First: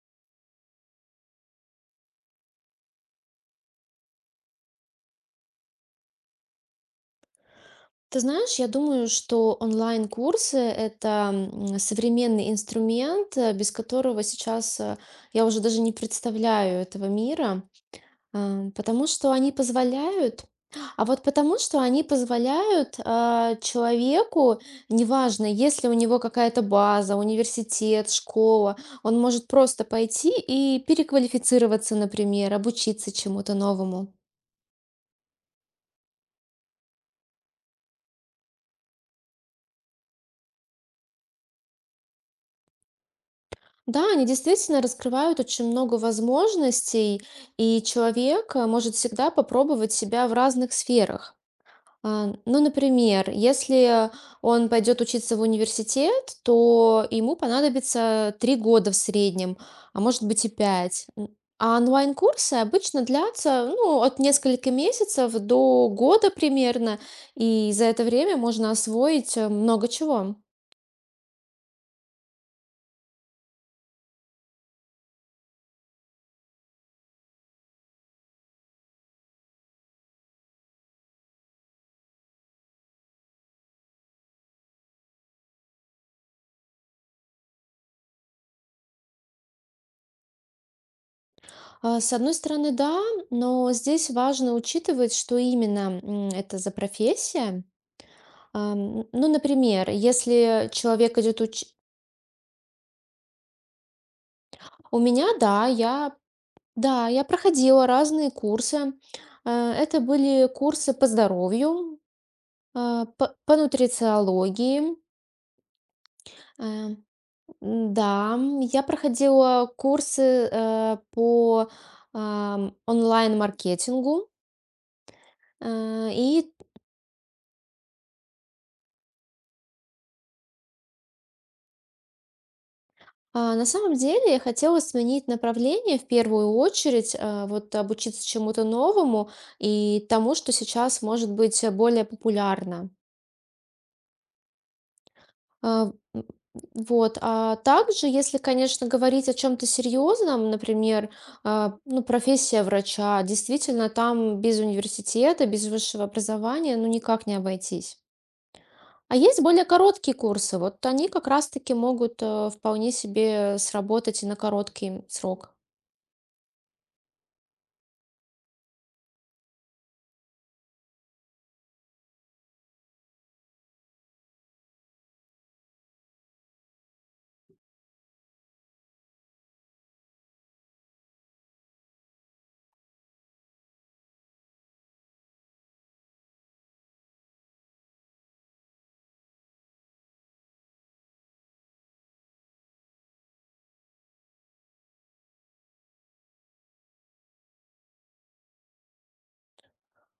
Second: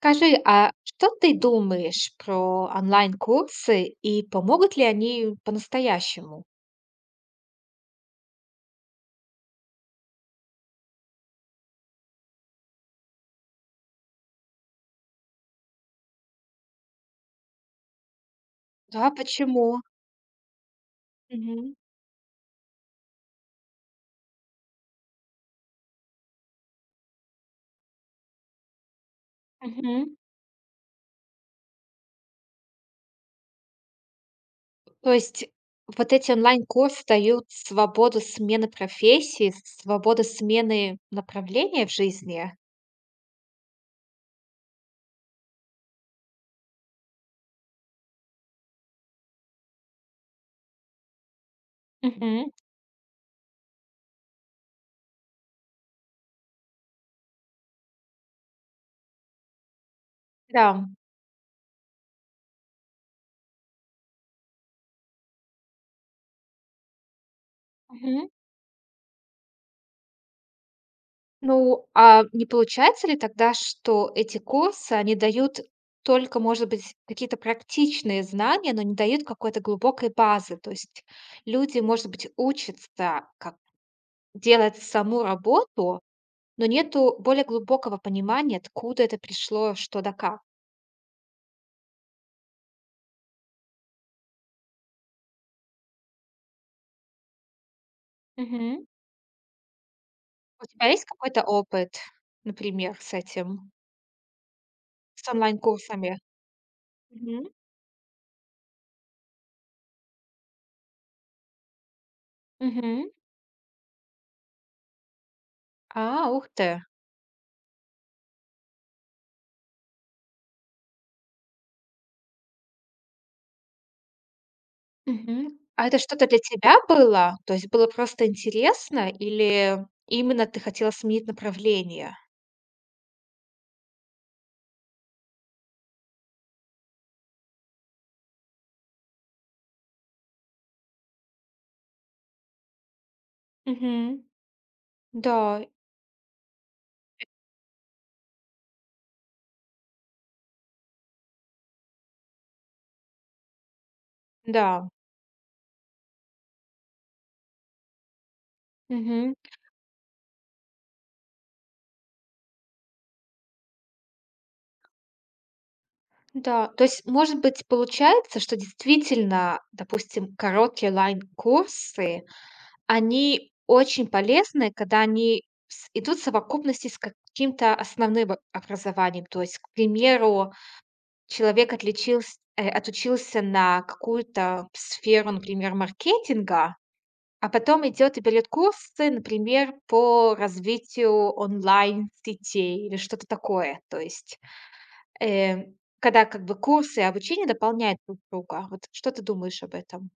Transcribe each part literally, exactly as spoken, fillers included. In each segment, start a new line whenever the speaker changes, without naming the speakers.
Скажи, а что ты думаешь про онлайн-курсы и помогут ли они по-настоящему?
Ты знаешь, я думаю, что онлайн-курсы— это м, современный инструмент, э, без которого сейчас э, я уже даже не представляю этого мира, а, потому
Да,
что они
почему?
позволяют, а вот потому
Мгм.
что они позволяют а, человеку, неважно, если у него какая-то база, университет, школа, он может просто
Мгм.
пойти и переквалифицироваться, например, обучиться чему-то новому.
То есть вот эти онлайн-курсы дают свободу смены профессии, свободу смены направления в жизни?
Да, они действительно раскрывают очень много возможностей, и человек э, может всегда попробовать себя в разных сферах. А,
Мгм.
Ну, например, если он пойдет учиться в университет, то ему понадобится три года в среднем, а может быть и
Да.
пять. М, А онлайн-курсы обычно длятся, ну, от нескольких месяцев до года примерно, и за это время можно освоить э, много чего.
Ну, а не получается ли тогда, что эти курсы, они дают только, может быть, какие-то практичные знания, но не дают какой-то глубокой базы? То есть люди, может быть, учатся, как делать саму работу, но нету более глубокого понимания, откуда это пришло, что да как.
А, С одной стороны, да, но здесь важно учитывать, что именно м, это за профессия. А,
Мгм.
м, Ну, например,
У
если
тебя есть
человек идет
какой-то
уч...
опыт, например, с этим,
У
с
меня, да,
онлайн-курсами?
я, да, я
Мгм.
проходила разные курсы. А, Это были курсы по здоровью, а,
Мгм.
по, по нутрициологии.
А, ух
А,
ты.
м, Да, м, я проходила курсы э, по ам, онлайн-маркетингу.
Мгм. А это
Э,
что-то для
И
тебя было? То есть было просто интересно или именно ты хотела сменить направление?
А, На самом деле я хотела сменить направление в первую очередь, а, вот обучиться чему-то новому и тому, что сейчас может быть э, более популярно.
Мгм. Да,
А, м, Вот. А также, если, конечно, говорить о чем-то серьезном, например, а, ну, профессия врача, действительно, там без
да.
университета, без высшего образования, ну, никак не обойтись. А
Мгм.
есть более короткие курсы, вот они как раз-таки могут э, вполне себе сработать и на короткий срок.
Да. То есть, может быть, получается, что действительно, допустим, короткие лайн курсы они очень полезны, когда они с- идут в совокупности с каким-то основным о- образованием. То есть, к примеру, человек отличилс э, отучился на какую-то сферу, например, маркетинга, а потом идет и берет курсы, например, по развитию онлайн-сетей или что-то такое. То есть, э, когда как бы курсы и обучение дополняют друг друга. Вот что ты думаешь об этом?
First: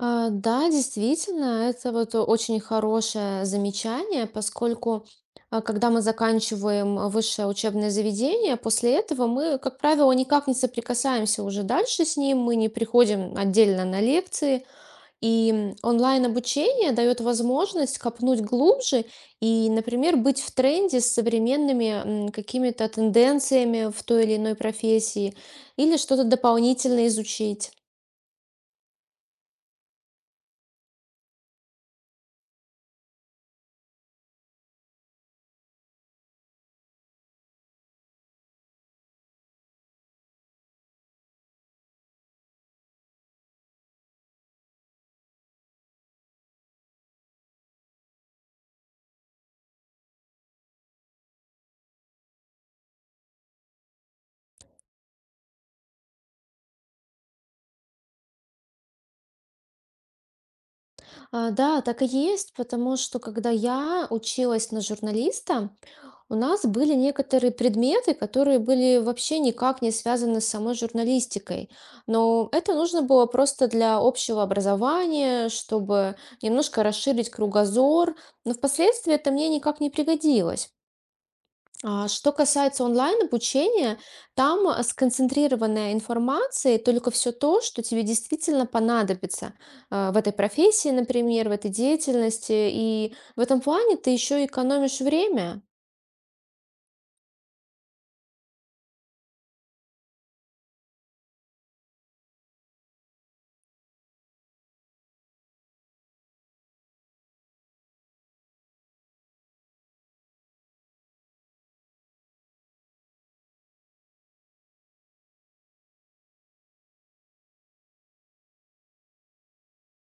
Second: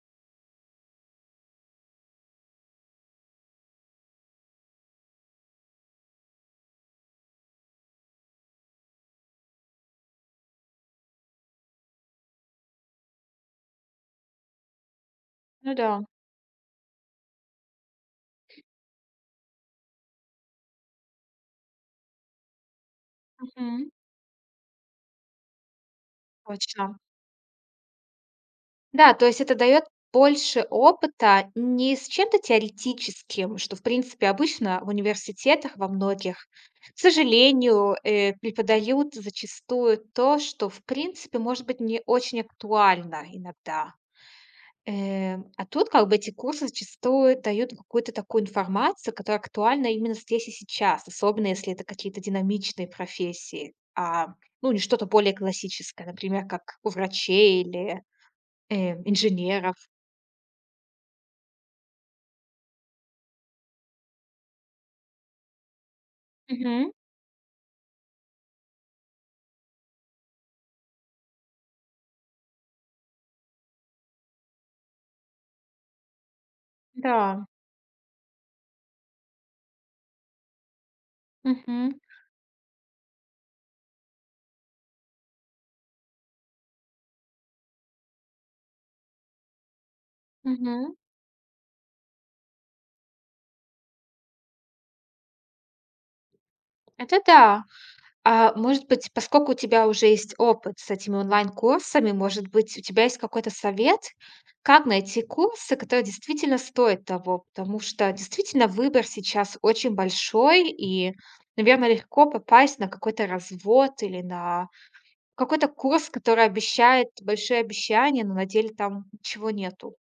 А, Да, действительно, это вот о- очень хорошее замечание, поскольку а, когда мы заканчиваем а, высшее учебное заведение, после этого мы, как правило, никак не соприкасаемся уже дальше с ним, мы не приходим отдельно на лекции, и
Ну
м,
да.
онлайн-обучение дает возможность копнуть глубже и, например, быть в тренде с современными м, какими-то
Мгм.
тенденциями в той или иной профессии или что-то
Точно.
дополнительно изучить.
Да, то есть это дает больше опыта не с чем-то теоретическим, что, в принципе, обычно в университетах во многих, к сожалению, э, преподают зачастую то, что, в принципе, может быть не очень актуально иногда. Эм, а тут как бы эти курсы зачастую дают какую-то такую информацию, которая актуальна именно здесь и сейчас, особенно если это какие-то динамичные профессии, а, ну, не что-то более классическое, например, как у врачей или, э, инженеров.
А, Да, так и есть, потому что когда я училась на журналиста, у нас
Мгм.
были некоторые предметы, которые были вообще никак не связаны с самой журналистикой. Но это нужно было просто для общего образования, чтобы немножко расширить
Да.
кругозор. Но впоследствии это мне никак не пригодилось.
Мгм.
А, Что касается онлайн-обучения, там а, сконцентрированная информация, и только все то, что тебе действительно понадобится а, в этой профессии,
Мгм.
например, в этой деятельности. И в этом плане ты еще экономишь время.
Это да. А может быть, поскольку у тебя уже есть опыт с этими онлайн-курсами, может быть, у тебя есть какой-то совет, как найти курсы, которые действительно стоят того? Потому что действительно выбор сейчас очень большой, и, наверное, легко попасть на какой-то развод или на какой-то курс, который обещает большие обещания, но на деле там ничего нету.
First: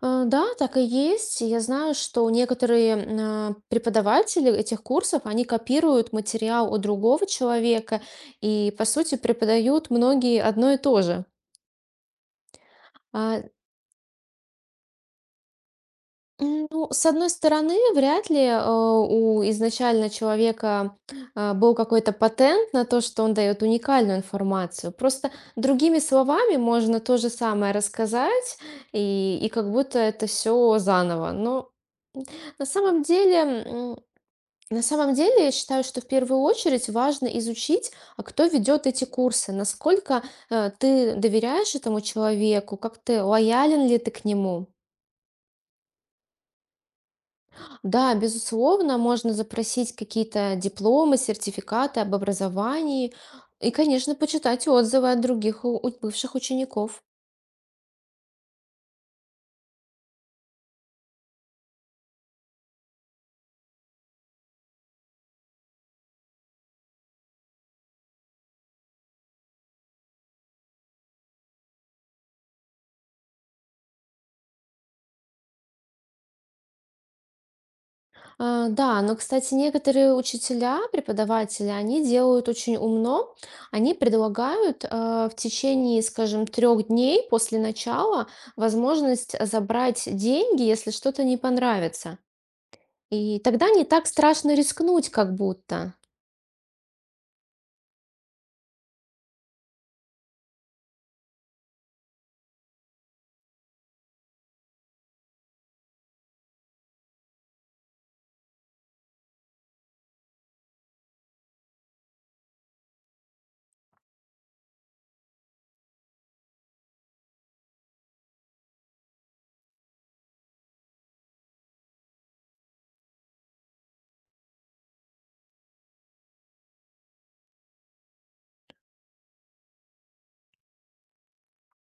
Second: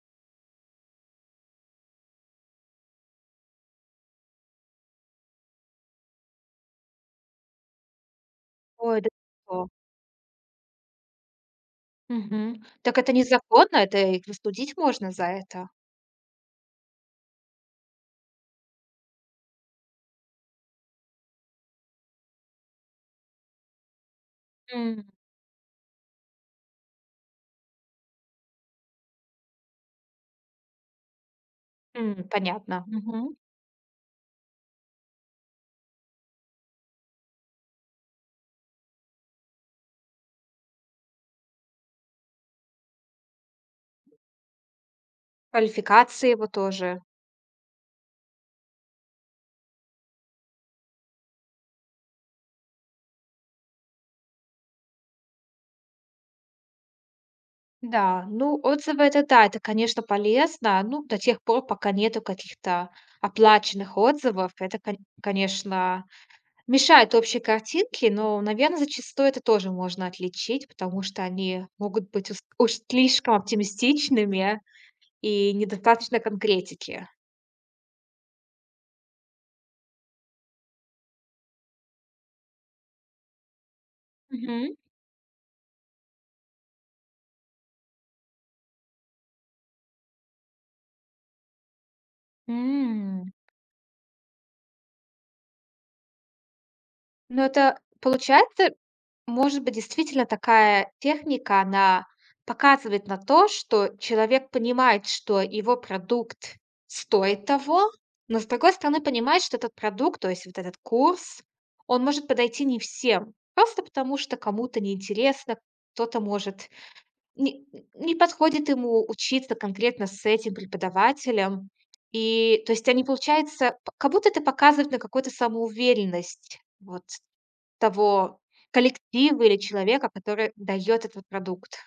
А, Да, так и есть. Я знаю, что некоторые м, а, преподаватели этих курсов, они копируют материал у другого человека и, по
Ой, да.
сути, преподают многие одно и то же.
Мгм. Так это
А,
незаконно, это и простудить можно за это.
М, Ну, с одной стороны, вряд ли э, у изначально человека э, был какой-то патент на то, что он дает уникальную информацию.
М.
Просто другими словами можно то же самое рассказать, и, и как будто это все заново. Но
М,
на
понятно.
самом
Мгм.
деле, м, на самом деле, я считаю, что в первую очередь важно изучить, а кто ведет эти курсы, насколько э, ты доверяешь этому человеку, как ты лоялен ли ты к нему.
Квалификации его тоже.
Да, безусловно, можно запросить какие-то дипломы, сертификаты об образовании и, конечно, почитать отзывы от других у- у бывших учеников.
Да, ну, отзывы это да, это, конечно, полезно. Ну, до тех пор, пока нету каких-то оплаченных отзывов, это, кон- конечно, мешает общей картинке, но, наверное, зачастую это тоже можно отличить, потому что они могут быть ус- уж слишком оптимистичными и недостаточно конкретики.
А, Да, но, кстати, некоторые учителя, преподаватели, они делают очень умно. Они
Мгм.
предлагают э, в течение, скажем, трех дней после начала возможность забрать деньги, если что-то не понравится.
М.
И тогда не так страшно рискнуть, как будто.
Ну, это получается. Может быть, действительно такая техника, она показывает на то, что человек понимает, что его продукт стоит того, но, с другой стороны, понимает, что этот продукт, то есть вот этот курс, он может подойти не всем. Просто потому, что кому-то неинтересно, кто-то может не, не подходит ему учиться конкретно с этим преподавателем. И то есть они, получается, п- как будто это показывает на какую-то самоуверенность. Вот того коллектива или человека, который дает этот продукт.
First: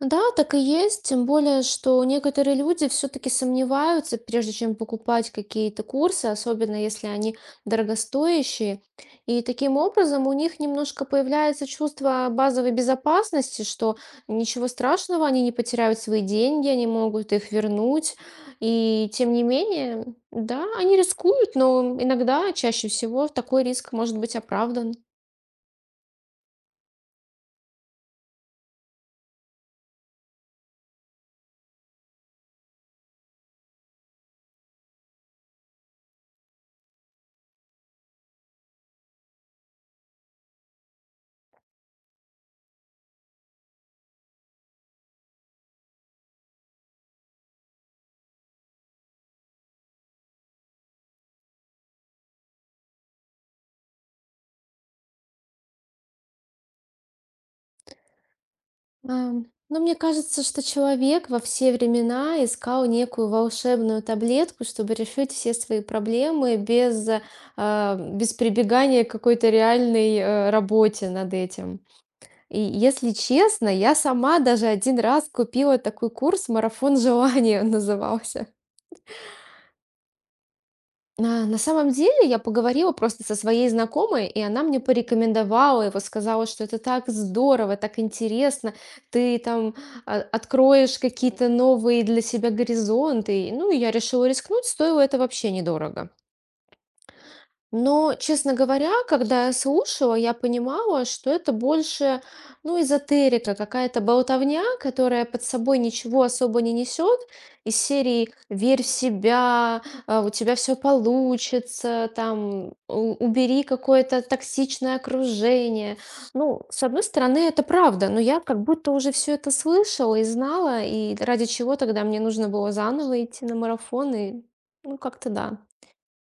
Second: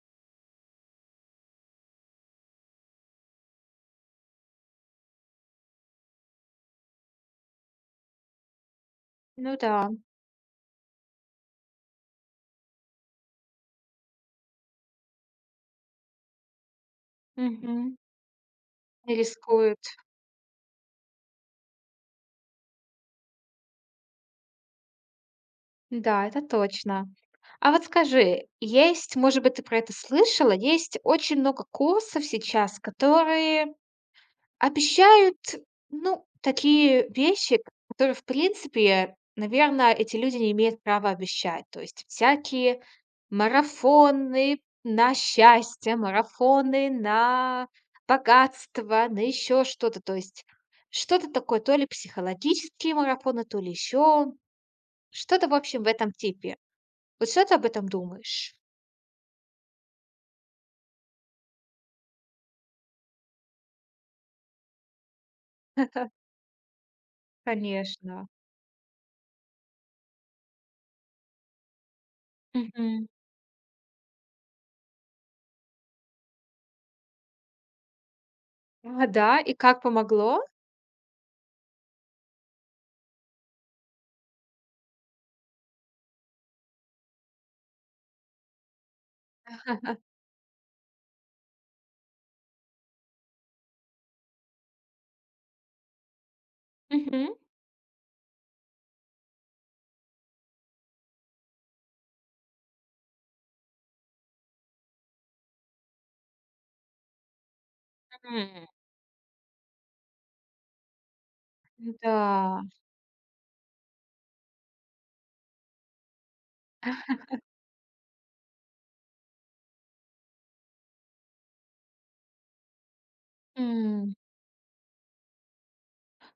Да, так и есть. Тем более, что некоторые люди все-таки сомневаются, прежде чем покупать какие-то курсы, особенно если они дорогостоящие. И
Ну да.
таким образом у них немножко появляется чувство базовой безопасности, что ничего страшного, они не потеряют свои деньги, они могут их
Мгм.
вернуть. И
Не
тем не
рискуют.
менее, да, они рискуют, но иногда, чаще всего, такой риск может быть оправдан.
Да, это точно. А вот скажи, есть, может быть, ты про это слышала, есть очень много курсов сейчас, которые обещают, ну, такие вещи, которые, в принципе, наверное, эти люди не имеют права обещать. То есть всякие марафоны на счастье, марафоны на богатство, на еще что-то. То есть что-то такое, то ли психологические марафоны, то ли еще что-то, в общем, в этом типе. Вот что ты об этом думаешь?
Ам, ну, мне кажется, что человек во все времена искал некую волшебную таблетку, чтобы решить все свои проблемы без, э, а,
Конечно.
без прибегания к какой-то реальной, э, работе над этим. И
Мгм.
если честно, я сама даже один раз купила такой курс "Марафон желания" назывался.
А, да, и как помогло?
На на самом деле я поговорила просто со своей знакомой, и она мне порекомендовала его, сказала, что это так здорово, так интересно, ты там а, откроешь какие-то новые для себя горизонты. Ну, и ну, я решила рискнуть, стоило это вообще недорого.
Мгм.
Но, честно говоря, когда я слушала, я понимала, что это больше, ну, эзотерика, какая-то болтовня, которая под собой ничего особо не несет. Из серии
Мгм.
«Верь в себя», а, «У тебя все получится»,
Да,
там у- «Убери какое-то токсичное окружение». Ну, с одной стороны, это правда, но я как будто уже все это слышала и знала, и ради чего тогда мне нужно было заново идти на марафон,
м.
и ну, как-то да.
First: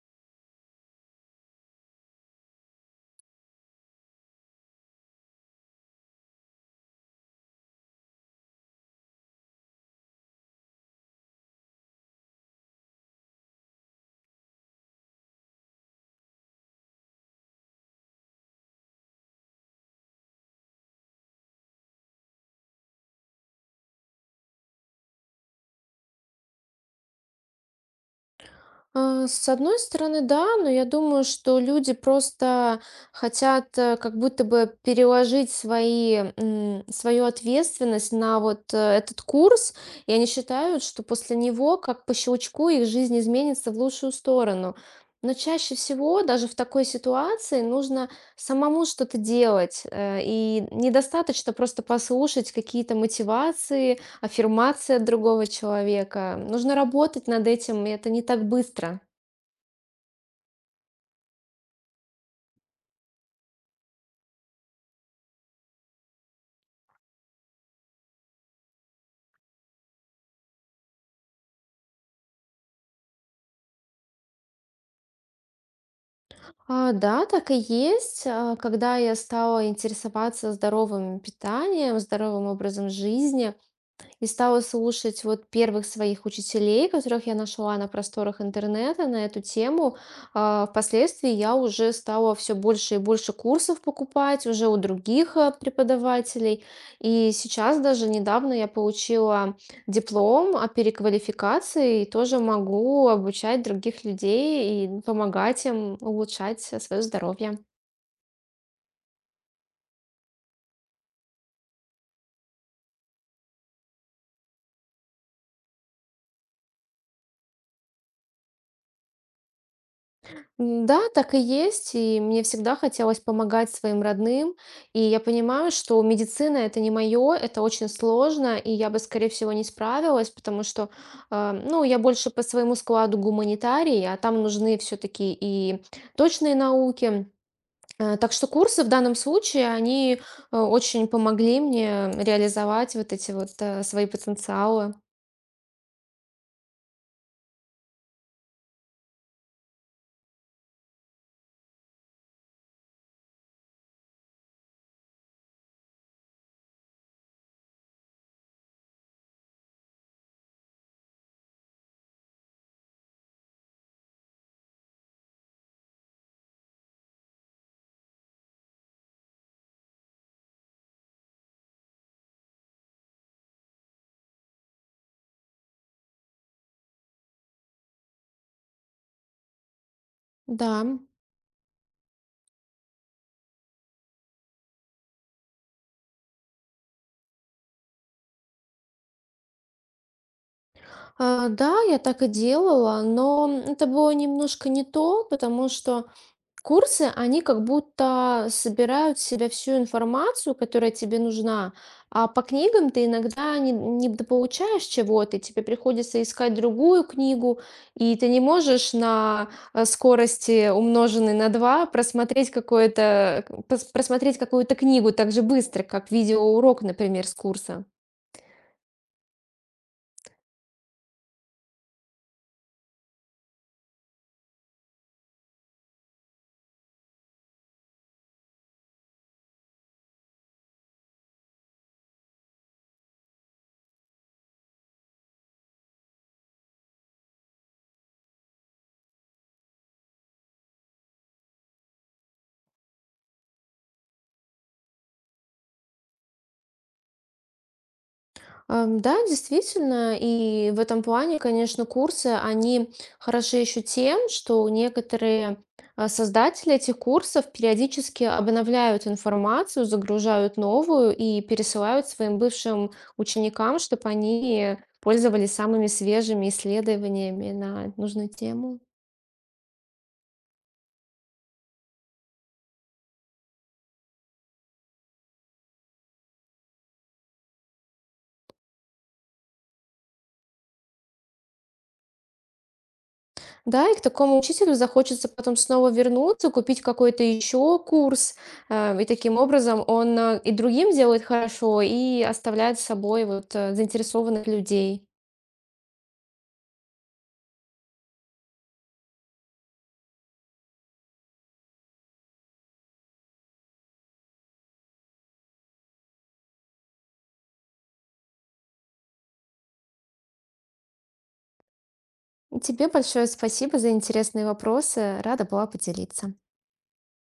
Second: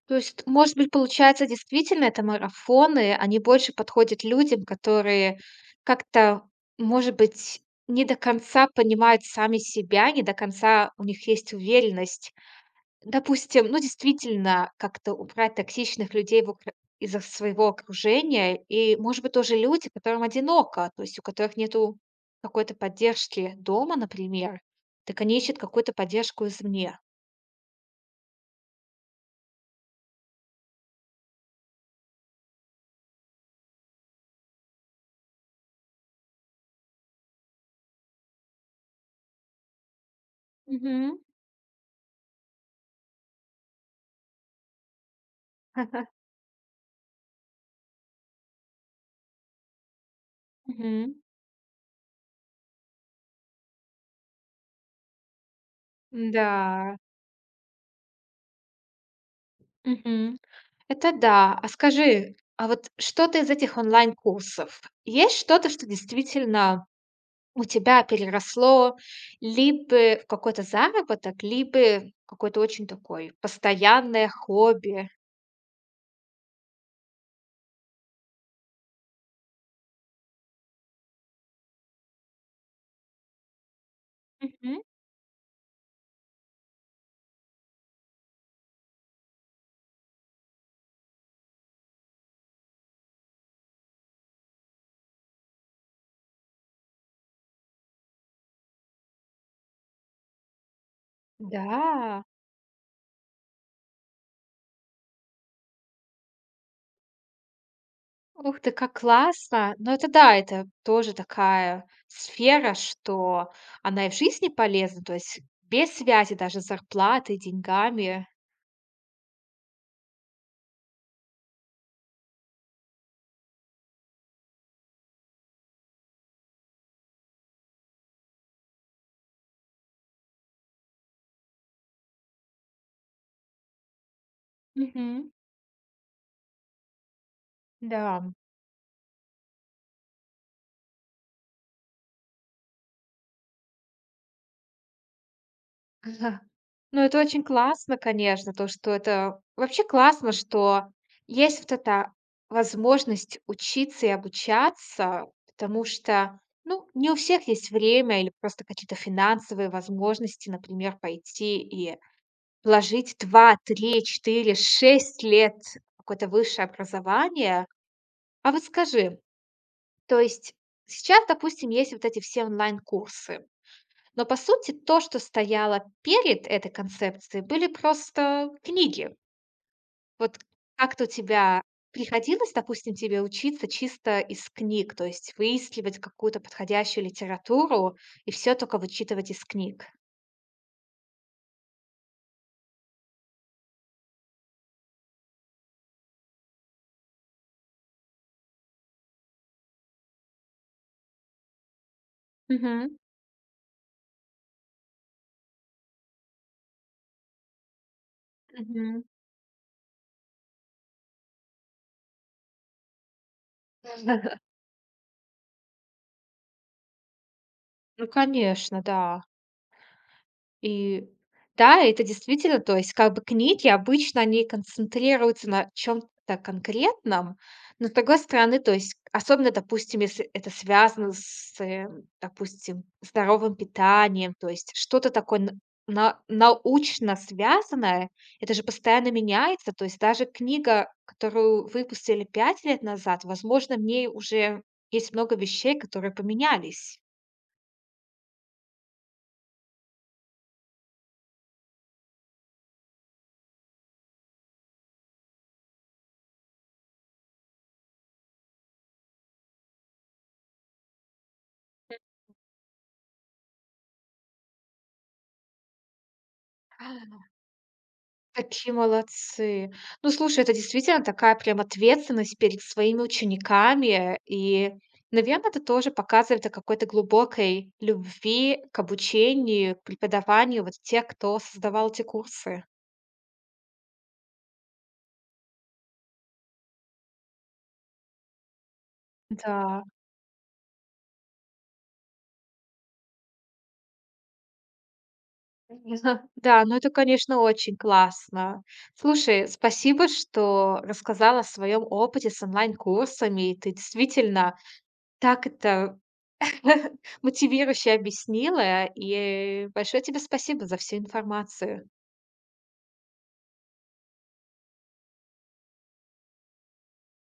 То есть, может быть, получается, действительно, это марафоны, они больше подходят людям, которые как-то, может быть, не до конца понимают сами себя, не до конца у них есть уверенность. Допустим, ну, действительно, как-то убрать токсичных людей в окр из их своего окружения. И, может быть, тоже люди, которым одиноко, то есть у которых нету какой-то поддержки дома, например, так они ищут какую-то поддержку извне.
А, С одной стороны, да, но я думаю, что люди просто хотят э, как будто бы переложить свои, м, свою ответственность на вот э, этот курс, и они считают, что
Мгм.
после него, как по щелчку, их жизнь изменится в лучшую сторону. Но чаще всего даже в такой ситуации нужно самому что-то делать, э, и
Мгм.
недостаточно просто послушать какие-то мотивации, аффирмация от другого человека. Нужно
Да.
работать над этим, и это не так быстро.
Мгм. Это да. А скажи, а вот что-то из этих онлайн-курсов, есть что-то, что действительно у тебя переросло либо в какой-то заработок, либо какое-то очень такое постоянное хобби?
А, да, так и есть. А, Когда я стала интересоваться здоровым питанием, здоровым образом жизни, и стала
Мгм.
слушать вот первых своих учителей, которых я нашла на просторах интернета на эту тему. А, Впоследствии я уже стала все больше и больше курсов покупать уже у других а, преподавателей. И сейчас даже недавно я получила диплом о переквалификации и
Да.
тоже могу обучать других людей и помогать им улучшать э, свое здоровье.
Ух ты, как классно! Но это да, это тоже такая сфера, что она и в жизни полезна, то есть без связи даже с зарплатой, деньгами.
М, Да, так и есть, и мне всегда хотелось помогать своим родным, и я понимаю, что медицина это не мое, это очень сложно, и я бы, скорее всего, не справилась, потому что, а, ну, я больше по своему складу гуманитарий, а там нужны
Мгм.
все-таки и точные науки. Э,
Да.
Так что курсы в данном случае, они э, очень помогли мне реализовать вот эти вот э, свои потенциалы.
Ага. Ну, это очень классно, конечно, то, что это вообще классно, что есть вот эта возможность учиться и обучаться, потому что, ну, не у всех есть время или просто какие-то финансовые возможности, например, пойти и вложить два, три, четыре, шесть лет в какое-то высшее образование. А вот скажи, то есть сейчас, допустим, есть вот эти все онлайн-курсы. Но по сути то, что стояло перед этой концепцией, были просто книги. Вот
Да.
как-то у тебя приходилось, допустим, тебе учиться чисто из книг, то есть выискивать какую-то подходящую литературу и все только вычитывать из книг?
А, да, я так и делала, но это было немножко не то, потому что курсы, они как будто собирают в себя всю информацию, которая тебе нужна, а по книгам
Мгм.
ты иногда не, не дополучаешь чего-то, и тебе приходится искать другую книгу, и ты не можешь
Мгм.
на э, скорости, умноженной на два, просмотреть какое-то, к- пос- просмотреть какую-то книгу так же быстро, как видеоурок, например, с курса.
Ну, конечно, да. И да, это действительно, то есть как бы книги обычно они концентрируются на чем то конкретном, но с другой стороны, то есть особенно, допустим, если это связано с, э, допустим, здоровым питанием, то есть что-то такое н на научно связанное, это же постоянно меняется. То есть даже книга, которую выпустили пять лет назад, возможно, в ней уже есть много вещей, которые поменялись.
Ам, Да, действительно, и в этом плане, конечно, курсы, они хороши еще тем, что некоторые а, создатели этих курсов периодически обновляют информацию, загружают новую и пересылают своим бывшим ученикам, чтобы они пользовались самыми свежими исследованиями на нужную
Такие
тему.
молодцы. Ну, слушай, это действительно такая прям ответственность перед своими учениками. И, наверное, это тоже показывает о какой-то глубокой любви к обучению, к преподаванию вот тех, кто создавал эти курсы.
Да, и к такому учителю захочется потом снова вернуться, купить какой-то еще курс. э, И таким образом
Да.
он э, и другим делает хорошо, и оставляет с собой вот э, заинтересованных людей.
Да, ну это, конечно, очень классно. Слушай, спасибо, что рассказала о своем опыте с онлайн-курсами. Ты действительно так это мотивирующе объяснила, и большое тебе спасибо за всю информацию.
Тебе большое спасибо за интересные вопросы. Рада была поделиться.